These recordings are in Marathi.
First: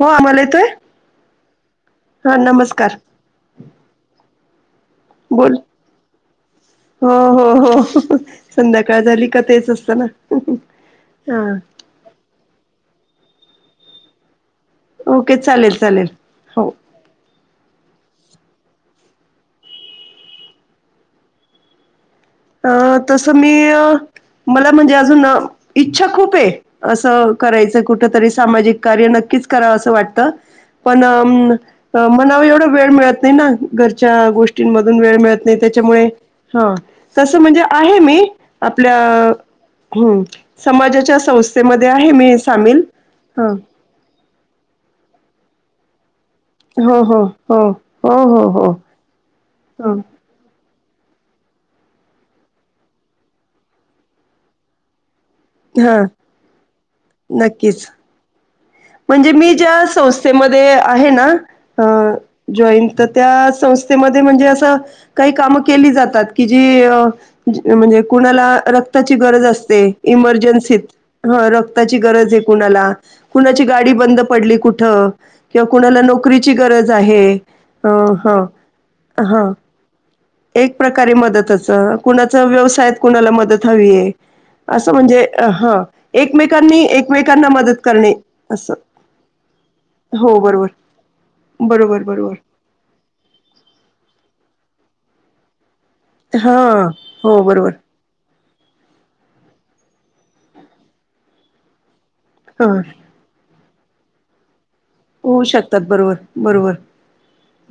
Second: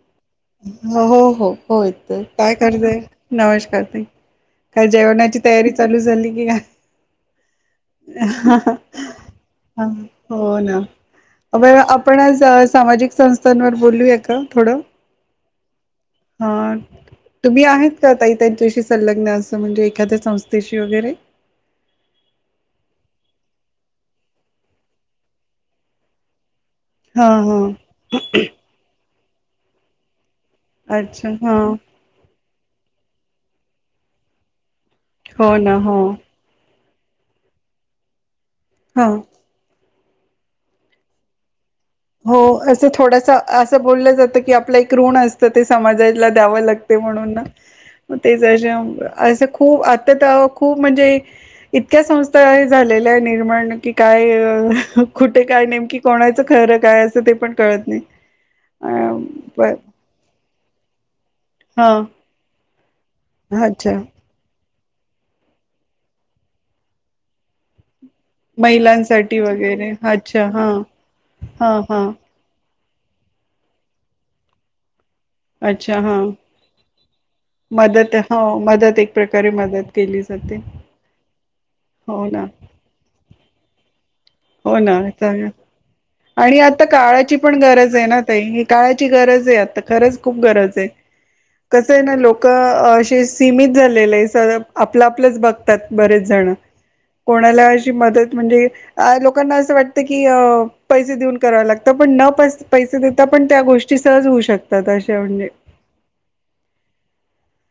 हो आम्हाला येतोय हो हो होय हा काय नमस्कार करतय नमशकारते काय जेवणाची बोल तयारी चालू झाली की का हो हो हो संध्याकाळ झाली का तेच असतं ना हो ना हा आपण आज सामाजिक संस्थांवर बोलूया का थोडं चालेल चालेल हा हो तु्ी आहे ताई त्यांच्याशी संलग्न असं म्हणजे एखाद्या संस्थेशी वगैरे अ तसं मी मला म्हणजे अजून इच्छा खूप आहे हा असं हा करायचं कुठ तरी सामाजिक कार्य नक्की नक्कीच करावं असं वाटतं पण अच्छा हा म्हणा एवढं वेळ मिळत नाही ना घरच्या गोष्टी मधून वेळ मिळत हो नाही ना हो त्याच्यामुळे हा तसं म्हणजे आहे मी आपल्या हा. हम्म समाजाच्या संस्थे हो असं थोडसा असं बोललं जातं की आपला एक ऋण आस त ते समाजात ला द्याव लागते हो हो म्हणून ना हो हो हो तेच हो आस खूप हो आता खूप म्हणजे इतक्या संस्था हे झालेल्या आहेत निर्माण की काय कुठे हा कायनेमकी कोणाचं खर काय आसं ते पण नक्कीच. कळत नाही. म्हणजे मी बर ज्या संस्थेमध्ये आहे ना हा जॉईन तर त्या अच्छा संस्थेमध्ये म्हणजे आसं काही कामं केली जातात की जी म्हणजे कुणाला रक्ताची महिलांसाठी गरज असते वगैरे अच्छा हा इमर्जन्सीत हा रक्ताची गरज हे कुणाला [inaudible] कुणाची गाडी बंद पडली कुठं किंवा अच्छा कुणाला हा नोकरीची गरज आहे अ मदत हा हो मदत एक प्रकारे हा मदत केली जाते एक प्रकारे मदतच हो कुणाच ना व्यवसायात कुणाला मदत हवीये हो आसं ना म्हणजे चालेल. हा एकमेकांनी एकमेकांना मदत करणे. हे असं. काळाची गरज हे आता खरचं हो खूप बरोबर. गरज हे कसं हे बरोबर ना बरोबर लोकं अशी सीमित झाले आहेत सगळं आपलं आपलआपलाच बघ तात बरेच जण हा हो कोणाला बरोबर अशी मदत म्हणजे अ लोकांना असं वाटतं की पैसे देऊन कराव लागत पण न हा पैसे देता पण त्या गोष्टी ष्टी सहज होऊ शक होऊ शकतात बरोबर बरोबर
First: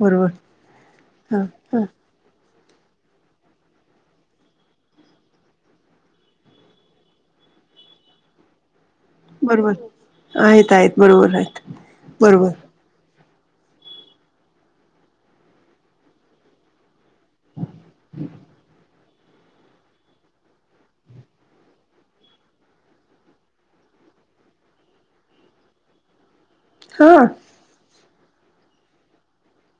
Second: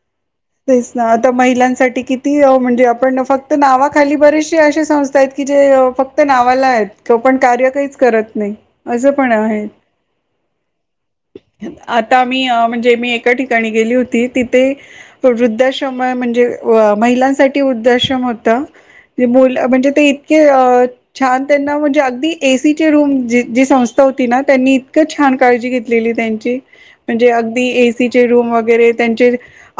बरोबर तेच ना आता हा हा महिलांसाठी किती म्हणजे आपण फक्त नावाखाली बरीेशी अशी संस्था आहेत की जे फक्त नावाला आहेत क पण कार्य काहीच करत नाही. असं पण आहे बरोबर आहेत आहेत बरोबर आहेत बरोबर काही ठिकाणी गेली होती तिथे वृद्धाश्रम आहे म्हणजे महिलांसाठी वृद्धाश्रम होत मुलं म्हणजे ते इतके छान त्यांना म्हणजे अगदी ए. सी चे रूम जी संस्था होती ना त्यांनी इतकं छान काळजी घेतलेली त्यांची हा म्हणजे अगदी ए सी चे रूम वगैरे त्यांचे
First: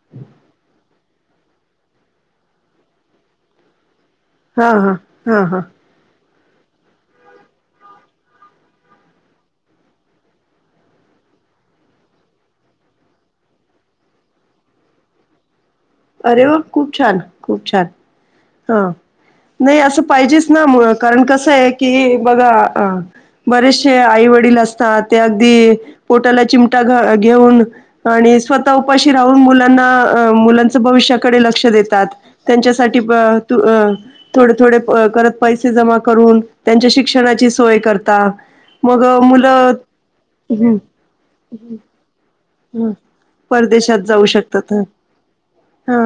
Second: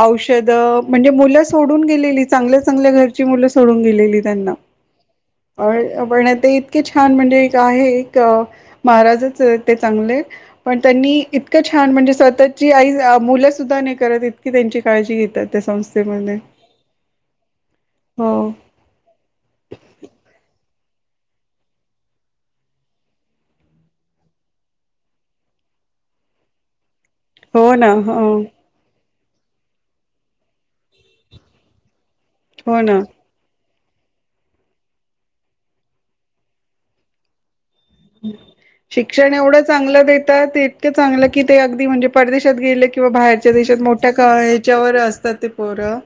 औषधं म्हणजे मुलं सोडून गेलेली चांगल्या चांगल्या घरची मुलं सोडून गेलेली त्यांना हा हा हा हा [unintelligible] ते इतके छान म्हणजे एक आहे एक महाराजच ते चांगले पण त्यांनी इतकं छान म्हणजे स्वतःची आई मुलं सुद्धा नाही करत इतकी त्यांची काळजी घेतात त्या संस्था अरे वा खूप छान खूप छान हो हा नाही असं पाहिजेच ना मुळत कारण कस आहे की बघा बरेचसे आई वडील असतात अगदी पोटाला चमटा घेऊन हो ना हो आणि स्वतः उपाशी - ती राहून मुलांना मुलंच भविष्याकडे लक्ष देतात हो ना त्यांच्यासाठी प तू अ थोडे थोडे पैसे जमा करून त्यांच्या शिक्षणा शिक्षण एवढं चांगलं देतात हं इतकं चांगलं की ते अगदी म्हणजे परदेशात गेले हं किंवा बाहेरच्या देशात परदेशात मोठ्या जाऊ शकतात. कॉलेच्यावर असतात ते हा खरं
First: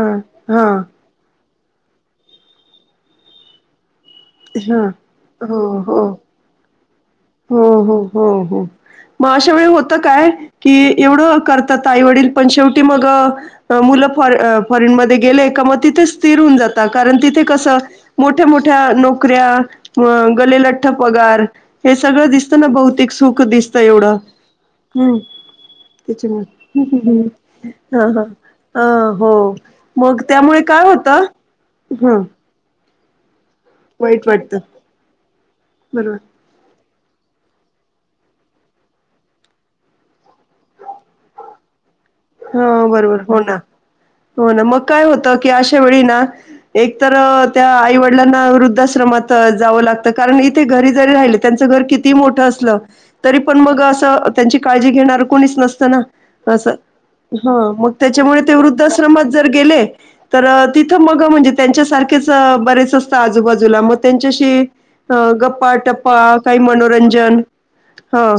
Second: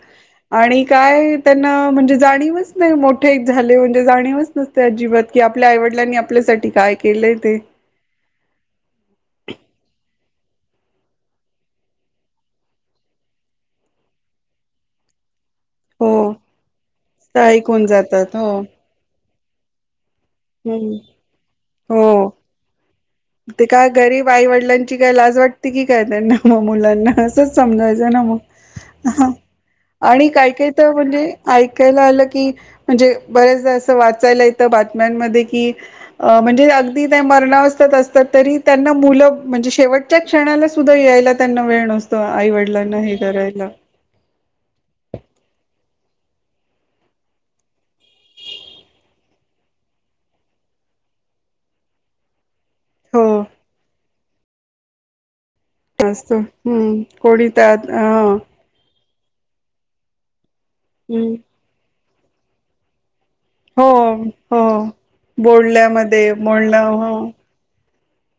हा आणि काय- त्यांना म्हणजे जाणीवच नाही मोठे झाले जाणीवच नसते हा अजिबात की हो आपल्या हो. आईवडालांनी आपल्यासाठी केलंय ते हो हो हो हो मग अशा वेळी होत काय की एवढ करतात आई वडील पण शेवटी मग मुले फॉरेनमध्ये गेले का मग तिथे हो स्थिर होऊन जातात कारण तिथे स्थायिक कसं होऊन जातात हो मोठे मोठे नोक क्रिया म गलेलठ्ठ हम्म पगार हे हो सगळं दिसतं ना भौतिक सुख ते दिसतं काय एवढं गरीब आई वडिलांची काय हम्म लाज वाटते की काय त्यांना मग त्यांच्याने मुलांना असंच हा समजायचं ना हा मग हा हो मग आणि त्यामुळे काही काय तर म्हणजे होतं ऐकायला हम्म आलं की म्हणजे बऱ्याचदा असं वाचायला येत बात म्यान मधे की बरोबर. म्हणजे अगदी अगदी त्या मरणावस्थात असतात तरी त्यांना मुलं म्हणजे शेवटच्या क्षणाला सुद्धा यायला त्यांना वेळ नसतो. आई हा वडिलांना हे बरोबर हो ना, करायला हो ना, मग काय होत की अशा वेळी ना एक तर त्या आईवडिलांना वृद्धाश्रमात जाव लागत कारण इथे घरी जरी राहिलं, त्याचं घर कितीही मोठं असलं हो तरी पण मग असं त्यांची काळजी घेणार कोण कोणीच नसतं ना असतो असं. हम्म कोणी हा त्यात मग हा त्यांच्यामुळे ते वृद्ध आश्रम मधे जर गेले तर तिथं मग हम्म म्हणजे त्यांच्यासारखे ते बरेच अस आजूबाजूला हो मग हो त्यांच्याशी अह बोलण्यामध्ये गप्पाटप्पा, काही बोलणं हो मनोरंजन हा.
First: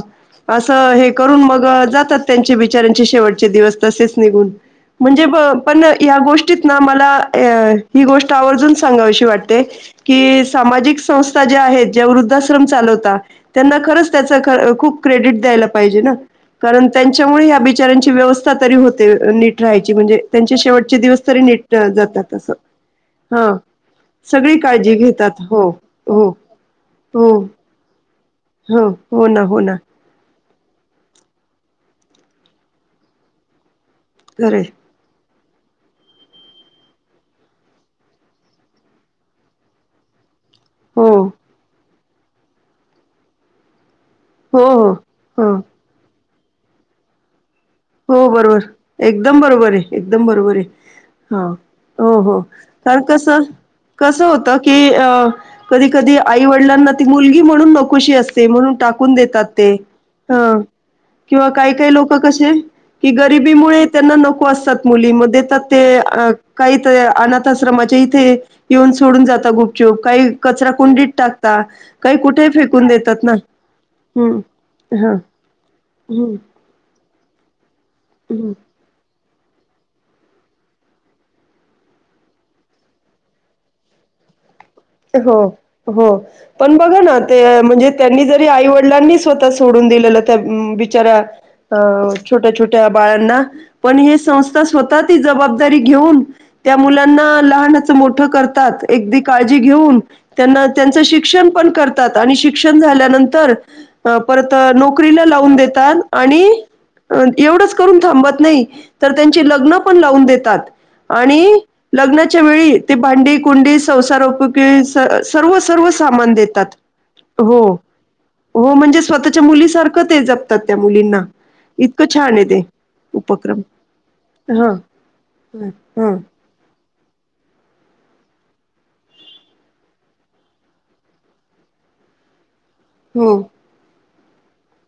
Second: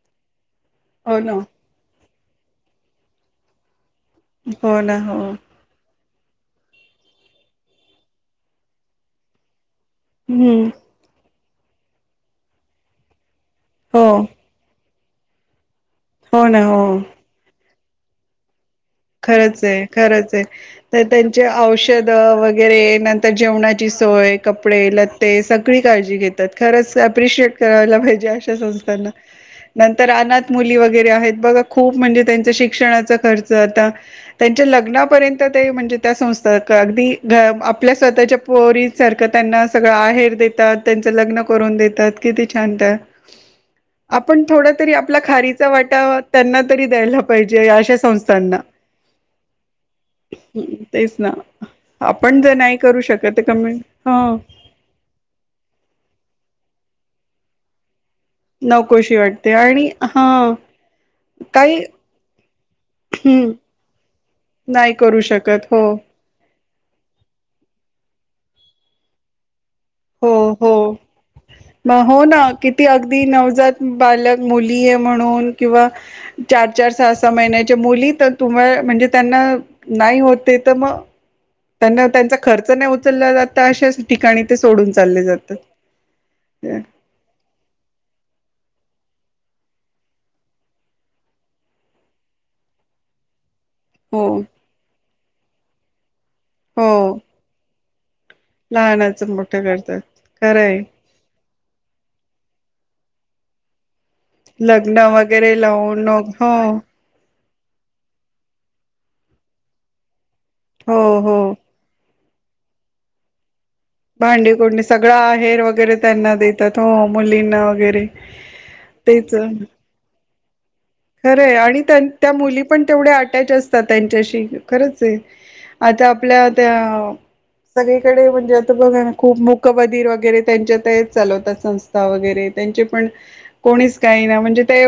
असं हे हो ना करून मग जातात त्यांचे बिचाऱ्यांचे शेवटच दिवस तसेच निघून हो ना हो म्हणजे बघ पण या गोष्टीत ना मला अह ही गोष्ट आवर्जून सांगावीशी वाटते कि हम्म सामाजिक संस्था जे आहेत जे वृद्धाश्रम चालवतात त्यांना हो खरंच त्याच खर खूप क्रेडीट द्यायला पाहिजे ना हो ना कारण हो त्यांच्यामुळे ह्या बीच बिचाऱ्याची व्यवस्था स्था तरी होते नीट खरंच आहे राहायची म्हणजे खरच आहे त्यांचे शेवटचे तर दिवस तरी त्यांचे नीट अ, औषध जातात असं वगैरे नंतर हा जेवणाची सोय, सगळी कपडे काळजी घेतात लत्ते हो. सगळी काळजी हो घेतात खरंच हो अप्रिशिएट करायला पाहिजे अशा हो संस्थांना. हो ना हो ना नंतर अनाथ मुली वगैरे आहेत बघा खूप म्हणजे त्यांचा शिक्षणाचा खर्च आता खरंय त्यांच्या लग्नापर्यंत ते म्हणजे त्या संस्था अगदी आपल्या स्वतःच्या पोरी सारखं त्यांना सगळं आहेर देता त, त्यांच हो. लग्न करून देतात. किती छान ते आपण हो थोड तरी हो आपला हो खारीचा वाटा त्यांना तरी द्यायला पाहिजे. अशा हो संस्थांना बरोबर एकदम बरोबर आहे. एकदम बरोबर आहे तेच ना ह हो हो आपण जर नाही करू कारण कस शकत कमी ह कस होत की कधी कधी आई वडिलां- मुलगी म्हणून नौकशी असते म्हणून टाकून नकोशी देतात वाटते ते आणि हा ह किंवा काही काही लोक कसे कि गरिबीमुळे त्यांना नको असतात नाही करू मुलीमध्ये तर शकत हो ते काही तर अनाथ आश्रमाच्या इथे येऊन सोडून जातात गुप- हो हो मग हो काही ना कुठे किती फेकून अगदी देतात ना नवजात हम्म बालक मुली आहे हा म्हणून किंवा हम्म चार चार सहा सहा महिने मुली तर हम्म तुम्हा म्हणजे त्यांना नाही होते तर मग त्यांना त्यांचा खर्च नाही उचलला जात अशाच ठिकाणी ते सोडून चालले हो जातात हो पण बघा ना ते म्हणजे त्यांनी जरी आई व- -डिलांनी स्वतः सोडून दिलेलं त्या बिचऱ्या अं छोट्या छोट्या बाळांना पण हे हो संस्था स्वतः ती जबाबदा - -री घेऊन त्या हो मुलांना लहानच मो करतात एकदी लहानाचं काळजी ते मोठं घेऊन करतात त्यांना खरंय त्यांचे शिक्षण पण करतात आणि शिक्षण झाल्यानंतर परत लग्न नोकरीला लावून वगैरे देतात हो आणि एवढंच करून थांबत नाही तर त्यांची लग्न पण लावून देत देतात हो हो आणि लग्न च्या वळी ते भाडी कुंडी संसार भांडी सगळा हेर वगैरे त्यांना देतात हो हो, मुलींना वगैरे तेच जप खरं आणि त्या ते मुली पण तेवढ्या अटॅच उपक्रम. असतात त्यांच्याशी हां, खरंच आहे आता हां, आपल्या त्या सगळीकडे म्हणजे आता बघा खूप मूकबधीर वगैरे त्यांच्यात चालवतात संस्था वगैरे त्यांचे पण हो. कोणीच काही ना म्हणजे ते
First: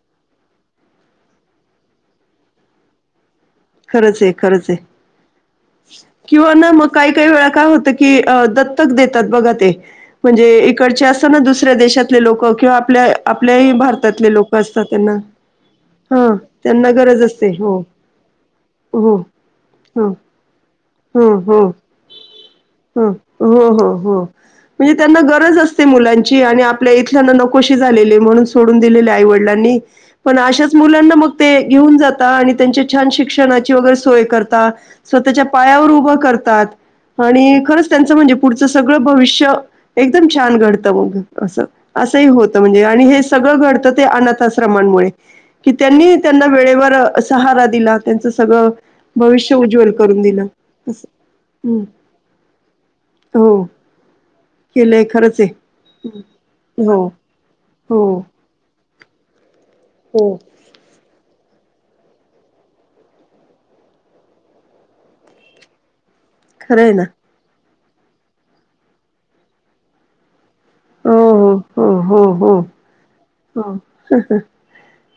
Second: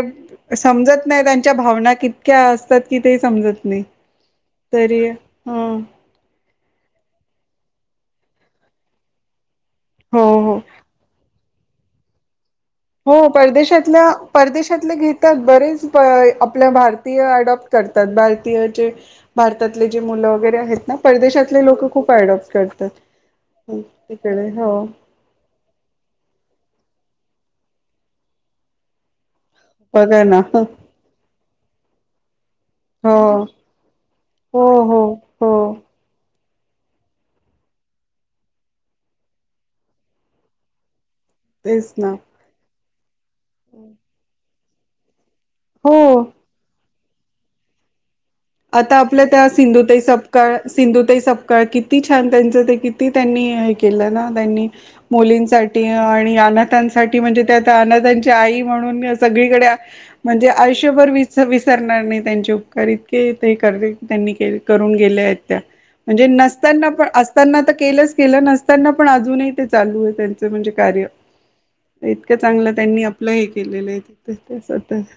समजत नाही त्यांच्या भावना कितक्या असतात की ते समजत नाही. खरंच आहे खरंच आहे तरी ह किंवा ना मग काही काही वेळा काय होत की दत्तक देतात बघा ते हो म्हणजे हो इकडचे असताना दुसऱ. दुसऱ्या देशातले लोक हो परदेशातल्या असतात परदेशातले त्यांना घेतात बरेच हां, आपल्या त्यांना भारतीय गरज असते. अडॉप्ट हो, करतात भारतीय हो, भारतातले जे हो, मुलं वगैरे आहेत ना हो, परदेशातले हो. लोक खूप अडॉप्ट करतात हं. हो, हो, हो. तिकडे हो. म्हणजे त्यांना त्यांनानकोशी झालेले म्हणून सोडून दिलेले आई वडिलांनी लां बघा पण ना अशाच मुलांना मग ते. घेऊन जाता आणि त्यांचे छान हो शिकते. वरे सोय कर हो हो स्वतच्या हो पायावर उभे करतात. आणि खरंच त्यांचं म्हणजे पुढचं सगळं भविष्य एकदम छान घडतं मग. असं तेच ना असंही होतं म्हणजे आणि हे सगळं घडतं ते अनाथ अस. प्रमाण मुळे कि त्यांनी हो त्यांना वेळेवर सहारा दिला. त्यांचं सगळं आता आपल्या त्या भविष्य उज्ज्वल सिंधुताई, करून दिलं. सपकाळ असं. सिंधुताई सपकाळ हं. किती छान त्यांचं ते किती त्यांनी हो. हे केलं ना त्यांनी केलंय खरंच आहे मुलींसाठी, आणि हो अनाथांसाठी म्हणजे त्या हो अनाथांची आई म्हणून सगळीकडेच हो म्हणजे आयुष्यभर विसरणार नाही त्यांचे उपकार ते [unintelligible] त्यांनी के करून गेल्या आहेत त्या म्हणजे खरं नसताना आहे ना पण असताना तर केलंच केलं नसताना पण अजूनही ते चालू आहे त्यां कार्य हो हो हो हो इतक हो चांगलं त्यांनी आपला हे हो केलेल आहे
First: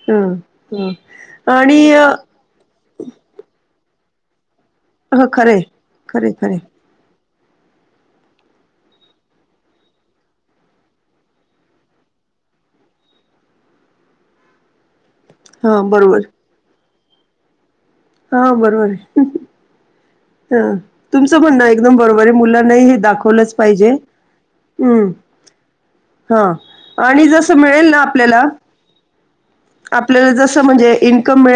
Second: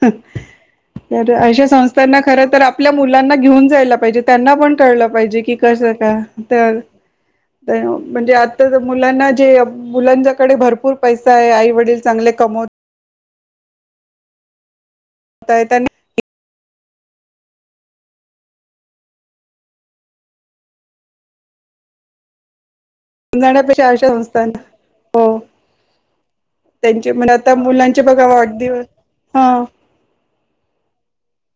हं हं अश्या आणि संस्थाना आपण मुलांना घेऊन जायला पाहीजे त्यांना पण कळलं ह पाहिजे की खरे कसं काय खरे खरे तर म्हणजे आता मुलांना जे मुलांच्याकडे भरपूर पैसा आहे आई वडील चांगले कमवत आहे हा त्यांना बरोबर हा बरोबर आहे हा तुमचं म्हणण एकदम बरोबर आहे मुला नाही हे घेऊन दाखवलं जाण्यापेक्षा पाहिजे अशा संस्थांना हो ह त्यांचे आणि म्हणजे जस आता मिळेल ना मुलांचे बघा आपल्याला वाढदिवस हा आपल्याला जस म्हणजे इनकम..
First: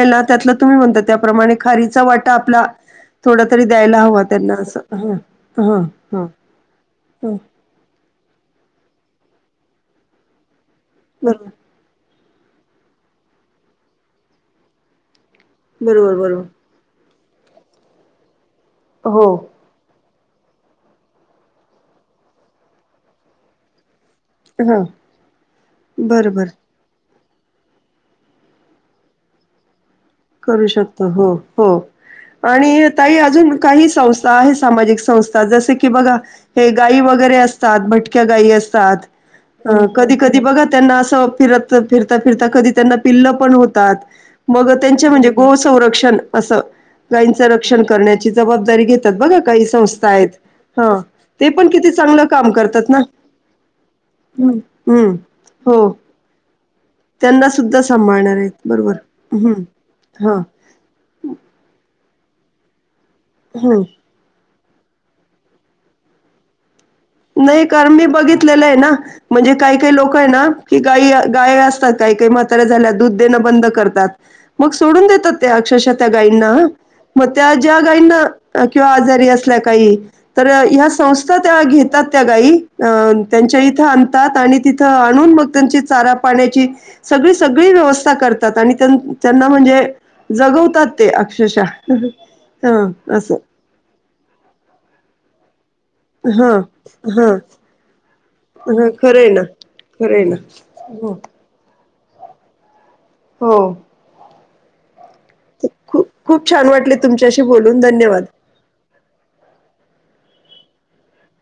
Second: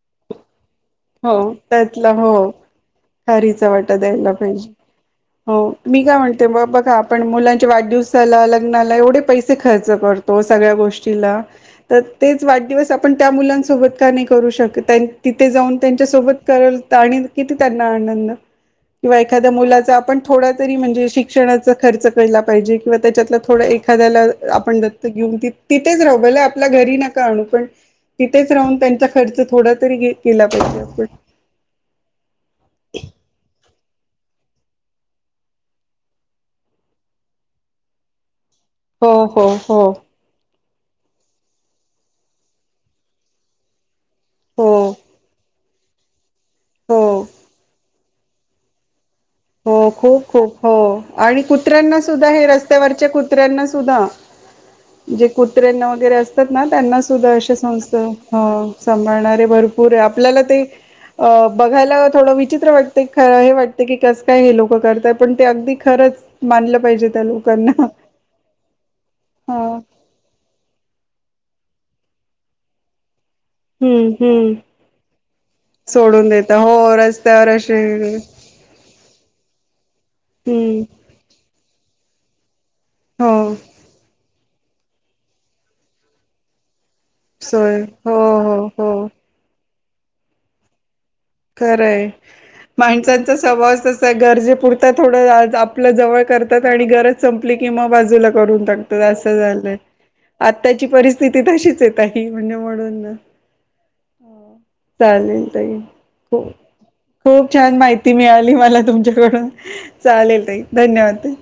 हो त्यातला हो थोडा तरी खरीचा वाटा हवा द्यायला त्यांना पाहिजे असं ह हो ह मी काय म्हणते बा बघा आपण ह मुलांचे वाढदिवस लग्नाला एवढे पैसे खर्च करतो सगळ्या गोष्टीला बरोबर तर तेच वाढदिवस आपण त्या मुलांसोबत का नाही, करू शकत तिथे बरोबर बरोबर. त्यांच्यासोबत [unintelligible] आणि. किती त्यांना आनंद किंवा हो एखाद्या मुलाच आपण थोडा तरी म्हणजे शिक्षणाचा खर्च कळला पाहिजे किंवा त्याच्यातला थोडा एखाद्याला आपण हां. दत् घेऊन तिथेच राहू बरं बला बरं आपल्या घरी न तथेच राहुन त्यांचा खर्च थोडा तरी केला करू पाहिजे शकत आपण हो हो आणि ताई अजून काही संस्था आहे सामाजिक संस्था जस की बघा हे गायी वगैरे, असतात भटक्या गायी, हो हो हो असुन. कधी कधी बघा त्यांना असं फिरत फिरता फिरता कधी त्यांना पिल्ल पण होतात. हो बघत म्हणजे गो संरक्षण.. असं हो गायींचं रक्षण करण्या ज घ हो खूप खूप हो आणि ते पण किती कुत्र्यांना चांगलं सुद्धा हे काम करतात ना रस्त्यावरच्या कुत्र्यांना सुद्धा हम्म जे कुत्र्यांना हो. वगैरे असतात त्यांना सुद्धा त्यांना अे संस्थ सांभाळणार आहेत बरोबर सांभाळणारे हम्म भरपूर हा आपल्याला ते अ बघायला थोड विचित्र वाट ते खरं हम्म वाटत की काक पणग खर मा नाही कारण मी बघितलेलं आहे ना म्हणजे हा काही काही लोक आहे ना की गाई गा असात काही काही मातारे झाल्या दुध सोड अ गाना हम्म हम्म सोडून देत हो रस्त्यावर गा असे का हम्म घ त्यागाई अ हो त्यांच्या इथं आणतात आणि तिथं आणून मग त्यांची चारा पाण्याची सगळी सगळी सोय व्यवस्था हो करतात हो आणि त्यां हो त्यांना म्हणजे जगवतात ते अक्षरशः खरंय ह माणसांचा असं सवास तसा आहे गरजेपुरत थोडं आप आप जवळ ह करतात आणि गरज ह संपली कि म बाजू लागत हा खरंय ना खरंय ना आची परथ म्हणजे म्हणून ना हो चालेल त खूप खूप छान वाटले तुमच्याशी खूप छान बोलून माहिती धन्यवाद मिळाली मला तुमच्याकडून चालेल त धन्यवाद ते